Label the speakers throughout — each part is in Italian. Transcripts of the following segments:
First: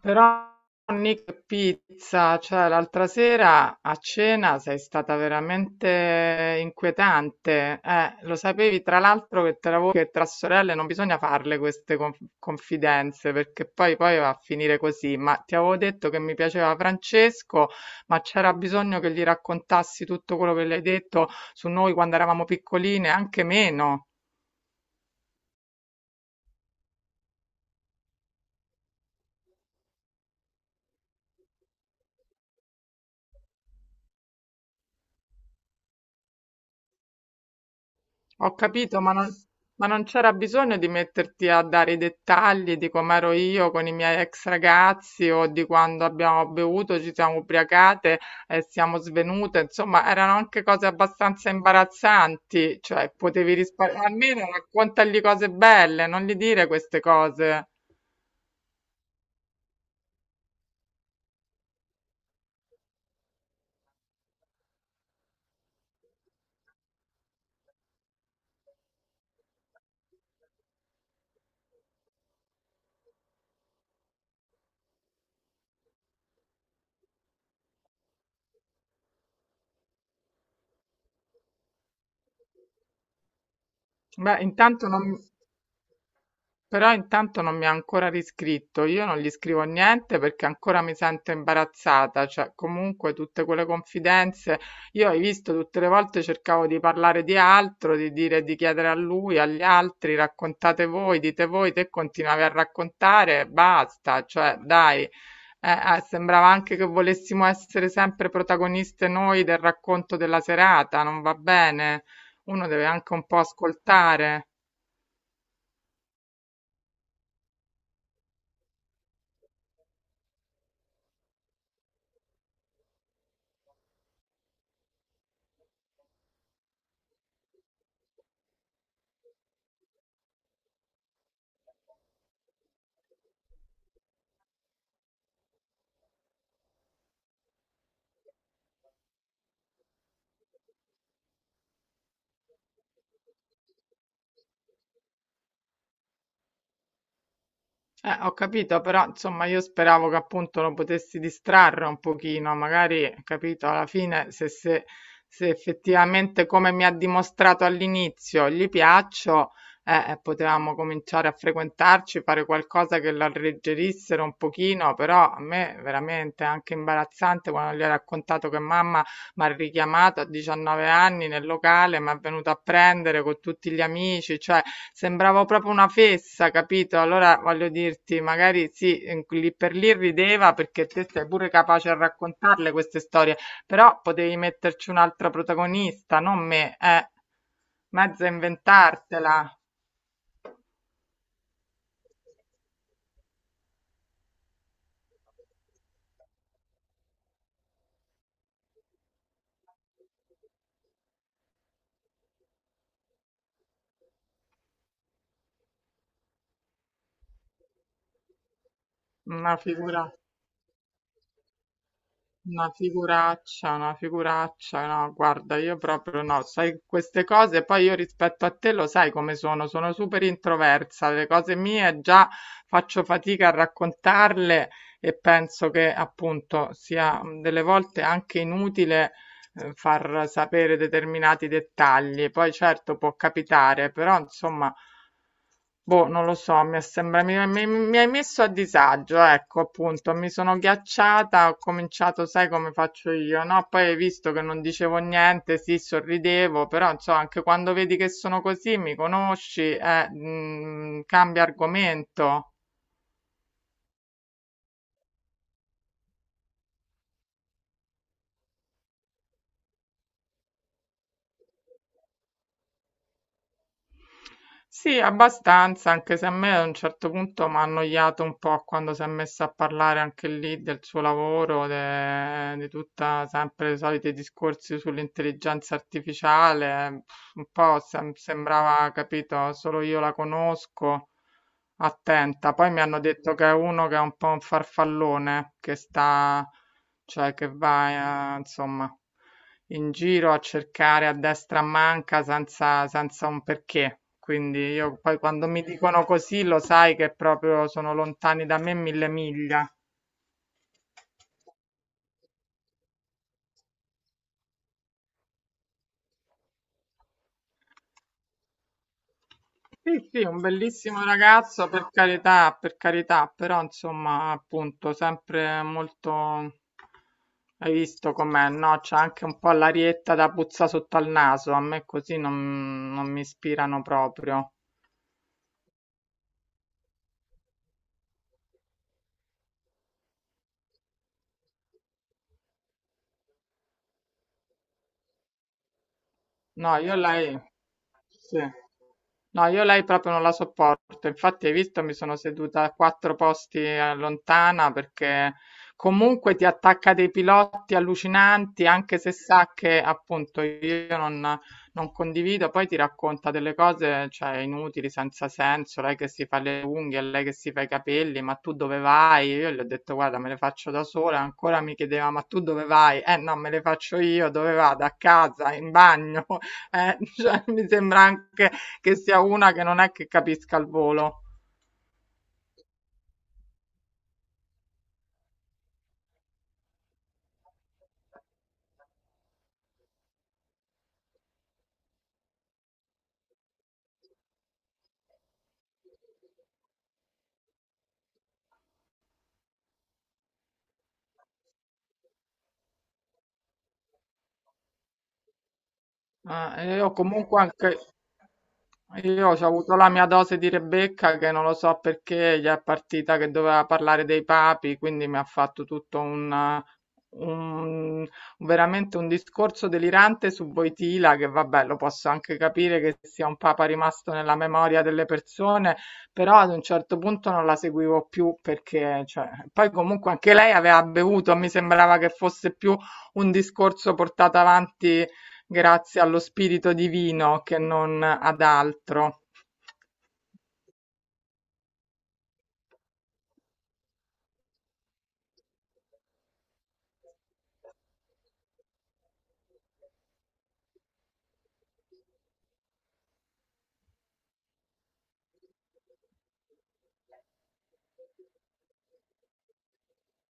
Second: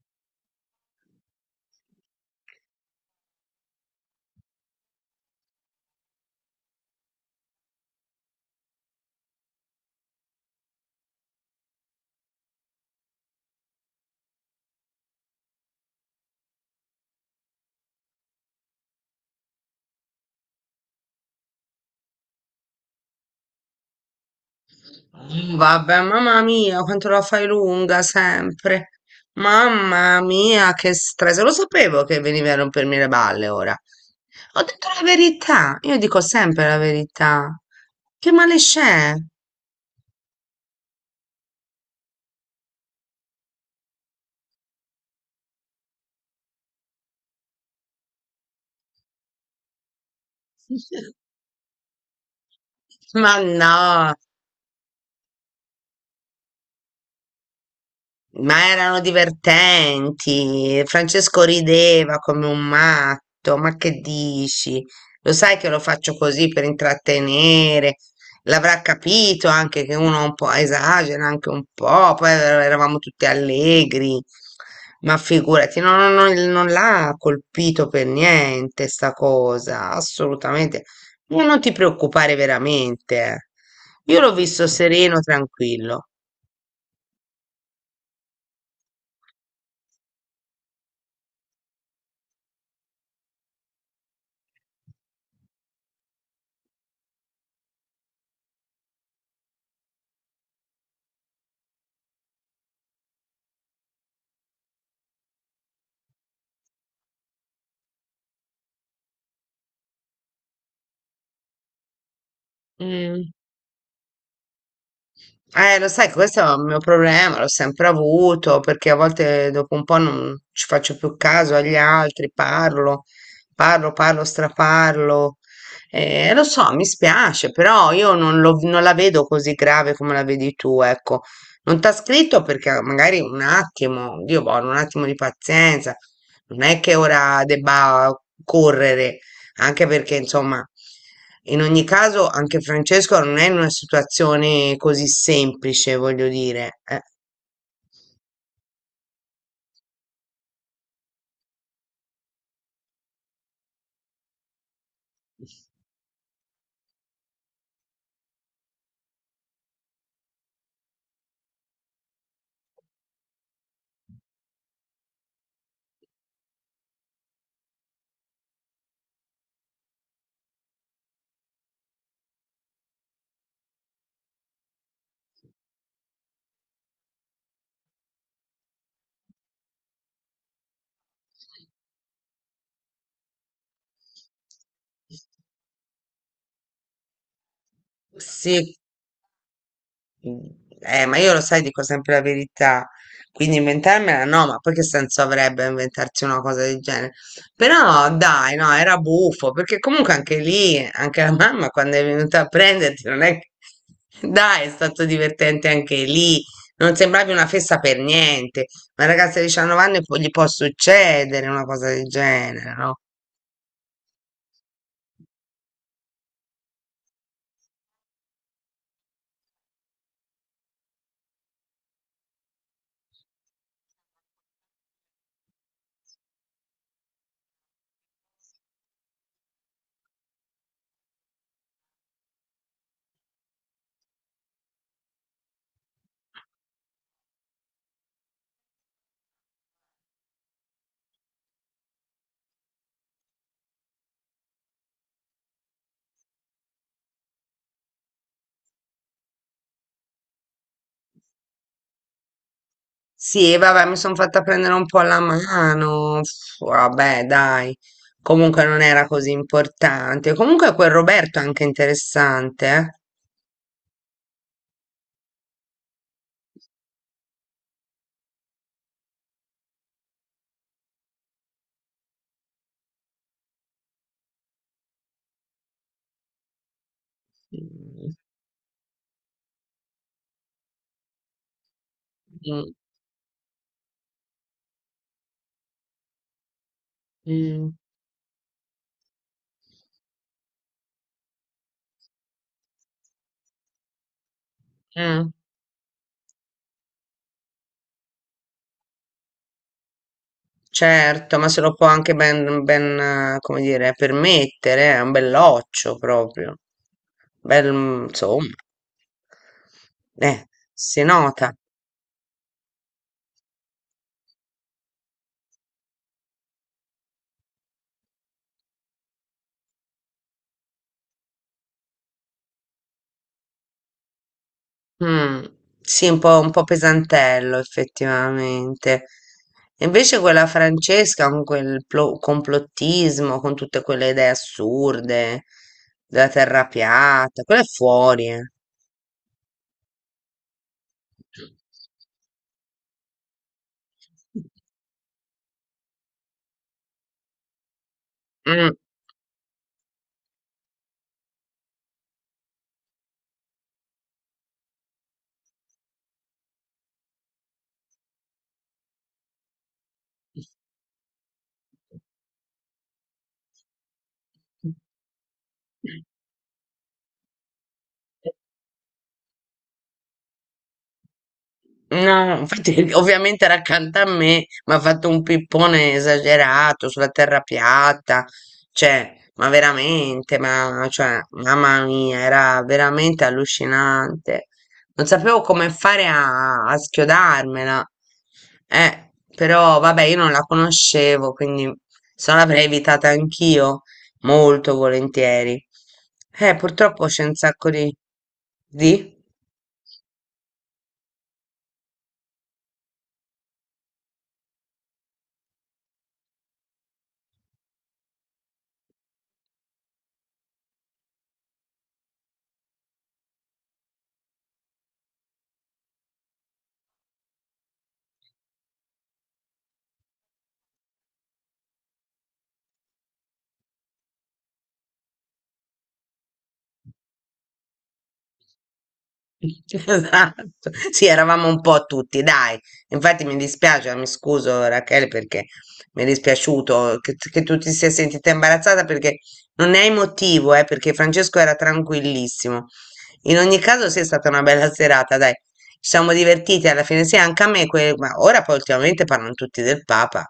Speaker 1: Però Nick Pizza, cioè l'altra sera a cena sei stata veramente inquietante. Lo sapevi tra l'altro che tra, voi, che tra sorelle non bisogna farle queste confidenze perché poi va a finire così. Ma ti avevo detto che mi piaceva Francesco, ma c'era bisogno che gli raccontassi tutto quello che le hai detto su noi quando eravamo piccoline, anche meno.
Speaker 2: Vabbè, mamma mia, quanto la fai lunga sempre. Mamma mia, che stress. Lo sapevo che venivi a rompermi le balle ora. Ho detto la verità. Io dico sempre la verità. Che
Speaker 1: Ho
Speaker 2: male
Speaker 1: capito,
Speaker 2: c'è?
Speaker 1: ma non c'era bisogno di metterti a dare i dettagli di com'ero io con i miei ex ragazzi o di quando abbiamo bevuto, ci siamo ubriacate e siamo svenute. Insomma, erano anche cose abbastanza imbarazzanti, cioè
Speaker 2: Ma
Speaker 1: potevi
Speaker 2: no.
Speaker 1: risparmiare. Almeno raccontagli cose belle, non gli dire queste cose.
Speaker 2: Ma erano divertenti. Francesco rideva come un matto. Ma che dici? Lo sai che lo faccio così per intrattenere. L'avrà capito anche che uno un po' esagera, anche un po'. Poi eravamo tutti allegri. Ma figurati, no, no, no, non l'ha colpito per niente sta cosa, assolutamente. Ma non ti preoccupare veramente. Eh. Io l'ho
Speaker 1: Beh,
Speaker 2: visto
Speaker 1: intanto non,
Speaker 2: sereno, tranquillo.
Speaker 1: Però intanto non mi ha ancora riscritto, io non gli scrivo niente perché ancora mi sento imbarazzata, cioè comunque tutte quelle confidenze, io hai visto tutte le volte cercavo di parlare di altro, di dire, di chiedere a lui, agli altri, raccontate voi, dite voi, te continuavi a raccontare, basta, cioè dai. Sembrava anche che volessimo essere sempre protagoniste noi del racconto della serata, non va bene. Uno deve anche un
Speaker 2: Mm.
Speaker 1: po' ascoltare.
Speaker 2: Lo sai, che questo è un mio problema, l'ho sempre avuto, perché a volte dopo un po' non ci faccio più caso agli altri, parlo, parlo, parlo, straparlo. Lo so, mi spiace, però io non, non la vedo così grave come la vedi tu, ecco. Non t'ha scritto perché magari un attimo, Dio buono, un attimo di pazienza, non è che ora debba correre, anche perché, insomma, in ogni caso, anche Francesco non è in una situazione così semplice, voglio dire.
Speaker 1: Ho capito, però insomma io speravo che appunto lo potessi distrarre un pochino, magari, capito, alla fine se effettivamente come mi ha dimostrato all'inizio gli piaccio, potevamo cominciare a frequentarci, fare qualcosa che lo alleggerissero un pochino, però a me veramente è anche imbarazzante quando gli ho raccontato che mamma m'ha richiamato a 19 anni nel locale, m'ha venuto a prendere co' tutti gli amici, cioè sembravo proprio una fessa, capito? Allora voglio dirti, magari sì, lì per lì rideva perché te sei pure capace a raccontarle queste storie, però potevi metterci un'altra protagonista, non me, mezza
Speaker 2: Sì.
Speaker 1: inventartela,
Speaker 2: Mm. Ma io lo sai, dico sempre la verità, quindi inventarmela no, ma poi che senso avrebbe inventarsi una cosa del genere? Però dai, no, era buffo, perché comunque anche lì, anche la mamma quando è venuta a prenderti, non è che... Dai, è stato divertente anche lì, non sembravi una festa per niente, ma ragazza di
Speaker 1: una
Speaker 2: 19 anni
Speaker 1: figura.
Speaker 2: gli può succedere una cosa del
Speaker 1: Una
Speaker 2: genere, no?
Speaker 1: figuraccia, no, guarda, io proprio no, sai queste cose, poi io rispetto a te lo sai come sono, sono super introversa, le cose mie già faccio fatica a raccontarle e penso che appunto sia delle volte anche inutile far sapere determinati dettagli. Poi certo può capitare, però insomma, boh, non lo so, mi è sembra, mi- mi hai messo a disagio, ecco, appunto, mi sono ghiacciata, ho cominciato, sai come faccio io, no? Poi hai visto che non dicevo niente, sì, sorridevo, però insomma, anche quando vedi che sono così, mi conosci, cambia argomento.
Speaker 2: Sì, e vabbè, mi sono fatta prendere un po' la mano. Pff, vabbè, dai. Comunque non era così importante. Comunque quel Roberto è anche interessante,
Speaker 1: Sì, abbastanza, anche se a me a un certo punto m'ha annoiato un po' quando si è messa a parlare anche lì del suo lavoro, di tutta sempre i soliti discorsi sull'intelligenza artificiale, pff, un po'
Speaker 2: eh.
Speaker 1: sembrava, capito, solo io la conosco, attenta. Poi
Speaker 2: Mm,
Speaker 1: mi hanno detto che è uno che è un po' un farfallone, che sta, cioè che
Speaker 2: mm,
Speaker 1: va, insomma in giro a cercare a destra a manca senza un perché. Quindi io poi
Speaker 2: mm.
Speaker 1: quando mi dicono così lo sai che proprio sono lontani da me 1.000 miglia.
Speaker 2: Certo, ma se lo può anche ben, ben, come dire, permettere, è un belloccio proprio. Bel, insomma,
Speaker 1: Sì, sì, un
Speaker 2: eh, si
Speaker 1: bellissimo
Speaker 2: nota.
Speaker 1: ragazzo, per carità, però insomma, appunto, sempre molto... Hai visto com'è, no? C'è anche un po' l'arietta da puzza sotto al naso, a me così non, non mi ispirano proprio.
Speaker 2: Mm, sì, un po' pesantello effettivamente. E invece quella Francesca con quel complottismo, con tutte quelle idee assurde della terra
Speaker 1: No, io lei...
Speaker 2: piatta, quella è fuori.
Speaker 1: Sì.
Speaker 2: Eh.
Speaker 1: No, io lei proprio non la sopporto. Infatti, hai visto, mi sono seduta a quattro posti lontana perché comunque ti attacca dei pilotti allucinanti,
Speaker 2: Mm.
Speaker 1: anche se sa che appunto io non, non condivido. Poi ti racconta delle cose, cioè, inutili, senza senso. Lei che si fa le unghie, lei che si fa i capelli, ma tu dove vai? Io gli ho detto, guarda, me le faccio da sola. Ancora mi chiedeva, ma tu dove vai? Eh no, me le faccio io, dove vado? A casa, in bagno. Cioè, mi sembra anche che sia una che non è che capisca il volo.
Speaker 2: No, infatti, ovviamente era accanto a me, mi ha fatto un pippone esagerato sulla terra piatta, cioè, ma veramente, ma cioè, mamma mia, era veramente allucinante. Non sapevo come fare a, a schiodarmela. Però vabbè, io non la conoscevo, quindi se no l'avrei evitata anch'io molto volentieri.
Speaker 1: Ma io
Speaker 2: Purtroppo c'è un
Speaker 1: comunque
Speaker 2: sacco
Speaker 1: anche
Speaker 2: di... Di?
Speaker 1: Io ho avuto la mia dose di Rebecca che non lo so perché gli è partita che doveva parlare dei papi, quindi mi ha fatto un- veramente un discorso delirante su Voitila, che vabbè, lo posso anche capire che sia un papa rimasto nella memoria delle persone, però ad un certo punto non la seguivo più perché cioè, poi comunque anche lei aveva bevuto, mi sembrava che fosse più un discorso portato avanti grazie allo spirito divino che non ad altro.
Speaker 2: Esatto, sì, eravamo un po' tutti, dai. Infatti mi dispiace, mi scuso Rachele perché mi è dispiaciuto che tu ti sia sentita imbarazzata perché non ne hai motivo, perché Francesco era tranquillissimo. In ogni caso, sì, è stata una bella serata, dai. Ci siamo divertiti alla fine, sì, anche a me, ma ora poi ultimamente parlano tutti del Papa.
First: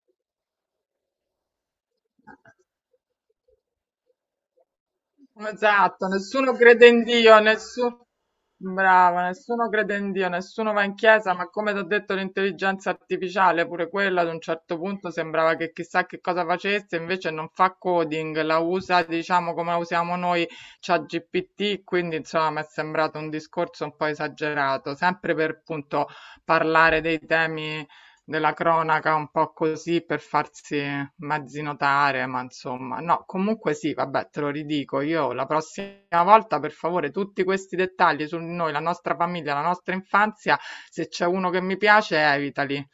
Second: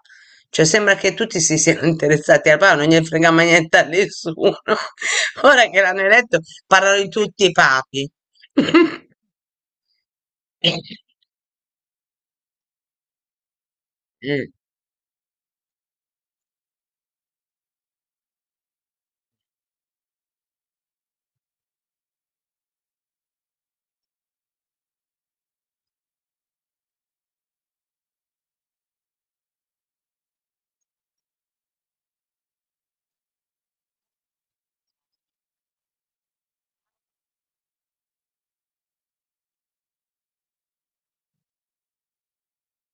Speaker 2: Cioè, sembra che tutti si siano interessati al Papa, non gli frega mai niente a nessuno. Ora che l'hanno
Speaker 1: Esatto,
Speaker 2: eletto,
Speaker 1: nessuno crede
Speaker 2: parlano
Speaker 1: in
Speaker 2: di
Speaker 1: Dio,
Speaker 2: tutti i
Speaker 1: nessuno...
Speaker 2: papi.
Speaker 1: Brava, nessuno crede in Dio, nessuno
Speaker 2: Mm,
Speaker 1: va in chiesa, ma come ti ho detto l'intelligenza artificiale, pure quella ad un certo punto sembrava che chissà che cosa facesse, invece non fa coding, la usa diciamo come la usiamo noi, c'ha GPT, quindi insomma mi è sembrato un discorso un po' esagerato, sempre per appunto parlare dei temi della cronaca un po' così per farsi mezzi notare, ma insomma, no, comunque sì, vabbè, te lo ridico io la prossima volta, per favore, tutti questi dettagli su noi, la nostra famiglia, la nostra infanzia, se c'è uno che mi piace, evitali.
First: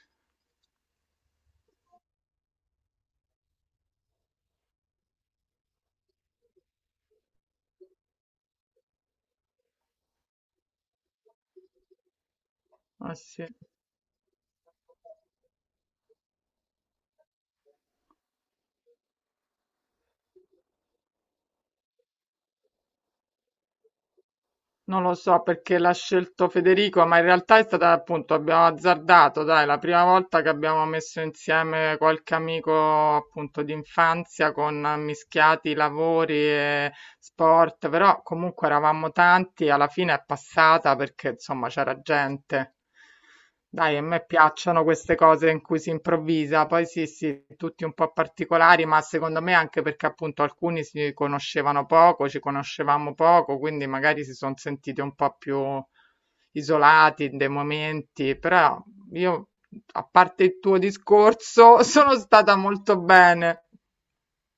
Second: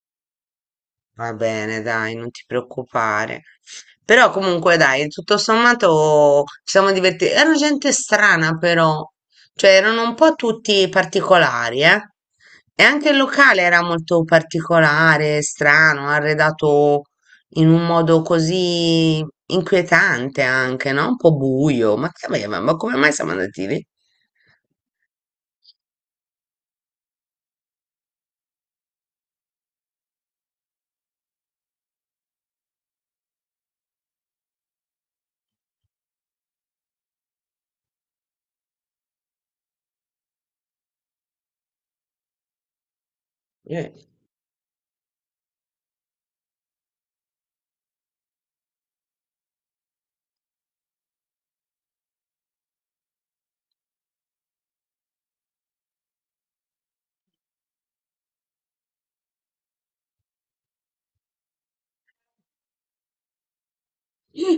Speaker 2: Va bene, dai, non ti preoccupare. Però comunque dai, tutto sommato ci siamo divertiti. Era gente strana però, cioè erano un po' tutti particolari, eh. E anche
Speaker 1: Ah,
Speaker 2: il
Speaker 1: sì.
Speaker 2: locale era molto particolare, strano, arredato in un modo così inquietante anche, no? Un po' buio. Ma che aveva? Ma come mai siamo andati lì?
Speaker 1: Non lo so perché l'ha scelto Federico, ma in realtà è stata appunto, abbiamo azzardato, dai, la prima volta che abbiamo messo insieme qualche amico appunto di infanzia con mischiati lavori e, sport, però comunque eravamo tanti, alla fine è passata perché insomma c'era gente.
Speaker 2: Eh.
Speaker 1: Dai, a me piacciono queste cose in cui si improvvisa, poi sì, sì, tutti un po' particolari, ma secondo me anche perché appunto alcuni si conoscevano poco, ci conoscevamo poco, quindi magari si sono sentiti un po' più isolati in dei momenti, però io, a parte il tuo discorso, sono stata molto bene.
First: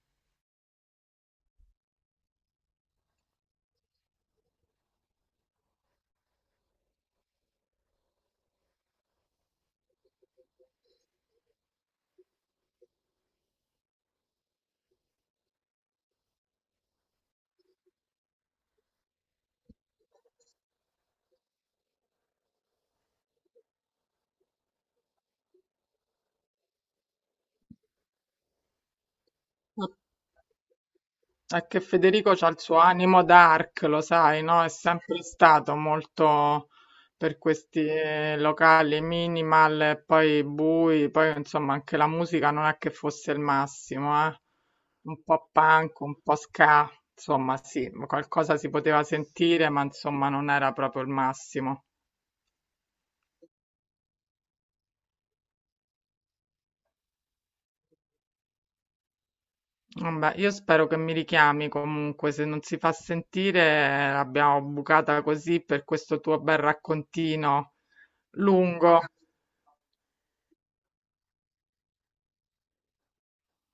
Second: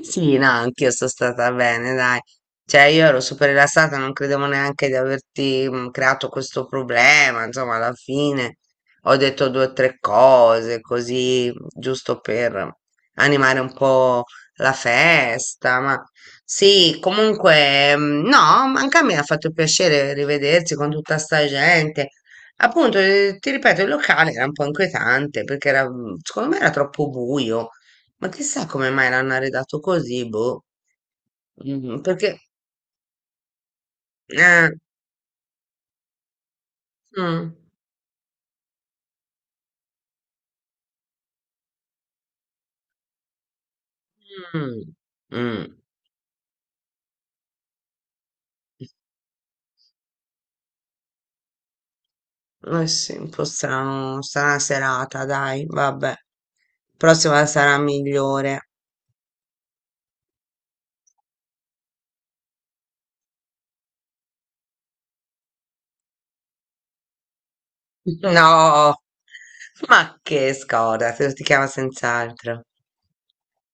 Speaker 2: Sì, no, anch'io sono stata bene, dai. Cioè, io ero super rilassata, non credevo neanche di averti creato questo problema. Insomma, alla fine ho detto due o tre cose, così, giusto per animare un po' la festa. Ma sì, comunque, no, anche a me ha fatto piacere rivedersi con tutta sta gente. Appunto, ti ripeto, il locale era un po' inquietante perché era, secondo me era troppo buio. Ma chissà come mai l'hanno arredato così, boh.
Speaker 1: È che Federico
Speaker 2: Perché...
Speaker 1: c'ha il suo animo dark, lo sai, no? È
Speaker 2: Eh,
Speaker 1: sempre stato molto per
Speaker 2: mm,
Speaker 1: questi locali minimal, e poi bui, poi insomma anche la musica non è che fosse il massimo, eh?
Speaker 2: mm,
Speaker 1: Un po'
Speaker 2: mm.
Speaker 1: punk, un po' ska, insomma sì, qualcosa si poteva sentire, ma insomma non era proprio il massimo.
Speaker 2: Eh sì, un po' strano, strana serata, dai, vabbè. Prossima sarà migliore.
Speaker 1: Vabbè, io spero che mi richiami comunque, se non si fa sentire l'abbiamo bucata così per questo tuo bel raccontino
Speaker 2: No,
Speaker 1: lungo.
Speaker 2: ma che scorda, se lo ti chiama senz'altro.